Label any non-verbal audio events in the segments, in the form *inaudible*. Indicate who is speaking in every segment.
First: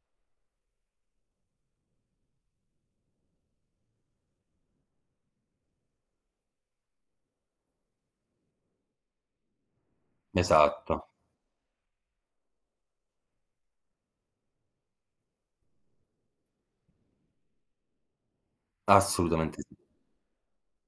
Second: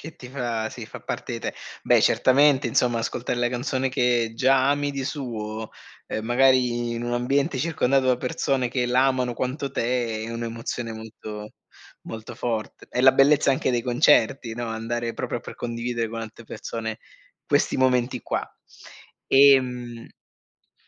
Speaker 1: Che ti fa sì, fa parte di te. Beh, certamente, insomma, ascoltare la canzone che già ami di suo, ehm, magari in un ambiente circondato da persone che la amano quanto te, è un'emozione
Speaker 2: Esatto.
Speaker 1: molto, molto forte. È la bellezza anche dei concerti, no, andare proprio per condividere con altre persone questi momenti qua.
Speaker 2: Assolutamente sì.
Speaker 1: Ehm,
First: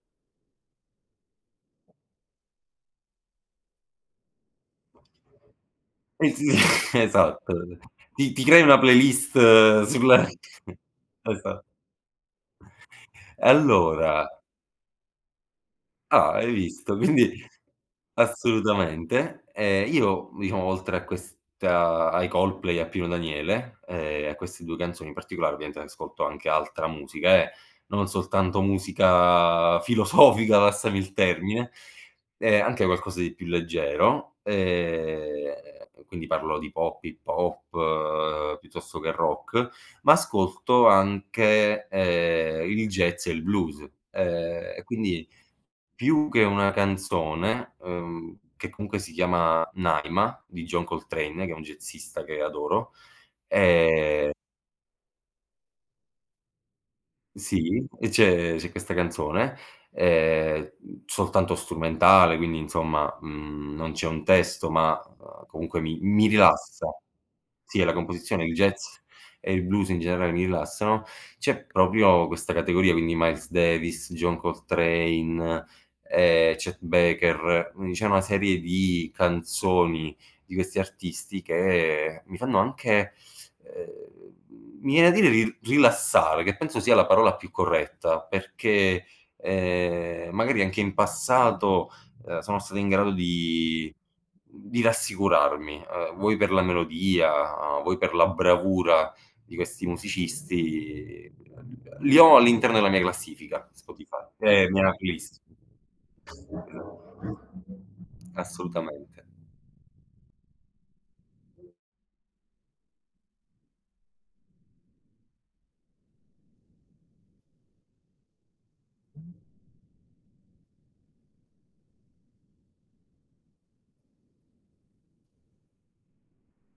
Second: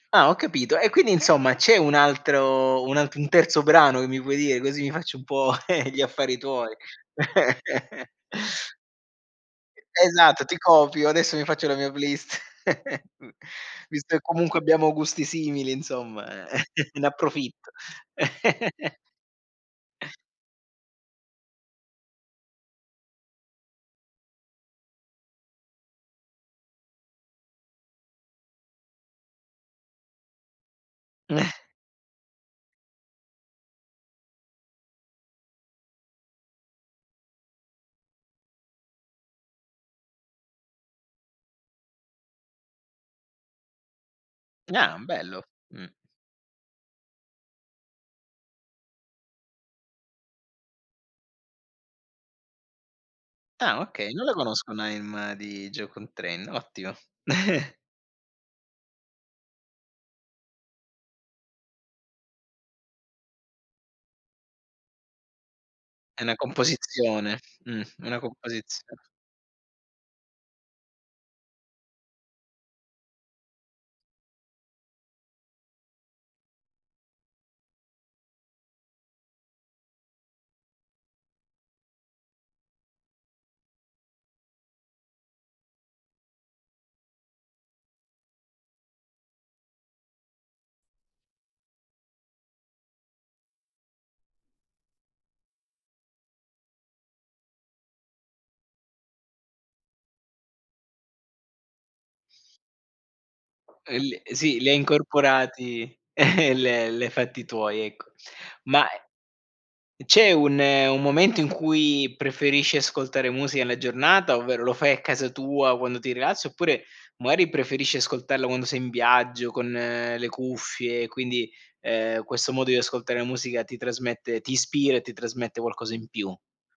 Speaker 1: ah, ho capito e, quindi, insomma, c'è un altro, un altr un terzo brano che mi vuoi dire, così mi faccio un po' *chuckles* gli
Speaker 2: Eh
Speaker 1: affari
Speaker 2: sì
Speaker 1: tuoi.
Speaker 2: *chuckles* esatto.
Speaker 1: *chuckles*
Speaker 2: Ti ti crei una playlist
Speaker 1: E
Speaker 2: sulla
Speaker 1: esatto, ti
Speaker 2: *chuckles*
Speaker 1: copio, adesso mi
Speaker 2: esat
Speaker 1: faccio la mia playlist, *chuckles* v
Speaker 2: E
Speaker 1: visto che
Speaker 2: allora
Speaker 1: comunque abbiamo gusti simili insomma,
Speaker 2: Ah, hai visto?
Speaker 1: *chuckles* ne
Speaker 2: Quindi
Speaker 1: approfitto. *chuckles*
Speaker 2: assolutamente. E io, diciamo, oltre a questa ai Coldplay, a Pino Daniele e a queste 2 canzoni in particolare, ovviamente, ascolto anche altra musica, eh, non soltanto musica filosofica, passami il
Speaker 1: *chuckles*
Speaker 2: termine, e anche qualcosa di più leggero. E, quindi, parlo di pop, hip hop, piuttosto che rock, ma ascolto anche, ehm, il jazz e il blues, ehm, e,
Speaker 1: Ah
Speaker 2: quindi,
Speaker 1: bello, mh.
Speaker 2: più che una canzone, ehm, che, comunque, si chiama “Naima”, di John Coltrane, che è un jazzista che adoro,
Speaker 1: Ah okay, non
Speaker 2: ehm
Speaker 1: la conosco Naima di John Coltrane, ottimo. *chuckles*
Speaker 2: Sì, e c'è c'è questa canzone, ehm, mhmm, soltanto strumentale. Quindi, insomma, mhmm, non c'è un testo, ma, uhm, comunque, mi
Speaker 1: È
Speaker 2: mi
Speaker 1: 'na
Speaker 2: rilassa.
Speaker 1: composizione,
Speaker 2: Sì,
Speaker 1: mh,
Speaker 2: è la
Speaker 1: una
Speaker 2: composizione, il jazz
Speaker 1: composizio
Speaker 2: e il blues in generale, mi rilassano. C'è proprio questa categoria, quindi Miles Davis, John Coltrane, ehm, Chet Baker; quindi diciamo una serie di canzoni di questi artisti che mi fanno anche, ehm mi viene da dire ril rilassare, che penso sia la parola più corretta perché, ehm, magari anche in passato, ehm, sono stati in grado di mhmm, di rassicurarmi. Ehm, vuoi per la melodia, vuoi per la bravura di questi musicisti, li ho all'interno della mia classifica
Speaker 1: El
Speaker 2: Spotify
Speaker 1: sì
Speaker 2: e
Speaker 1: li hai
Speaker 2: nella playlist.
Speaker 1: incorporati, *chuckles* l li hai fatti tuoi ecco. Ma eh
Speaker 2: Assolutamente.
Speaker 1: uhm, c'è un un momento in cui preferisci ascoltare musica la giornata? Ovvero, lo fai a casa tua quando ti rilassi oppure, magari, preferisci ascoltarla quando sei in viaggio con le cuffie? Quindi, ehm, questo modo di ascoltare la musica ti trasmette ti ispira e ti trasmette qualcosa in più?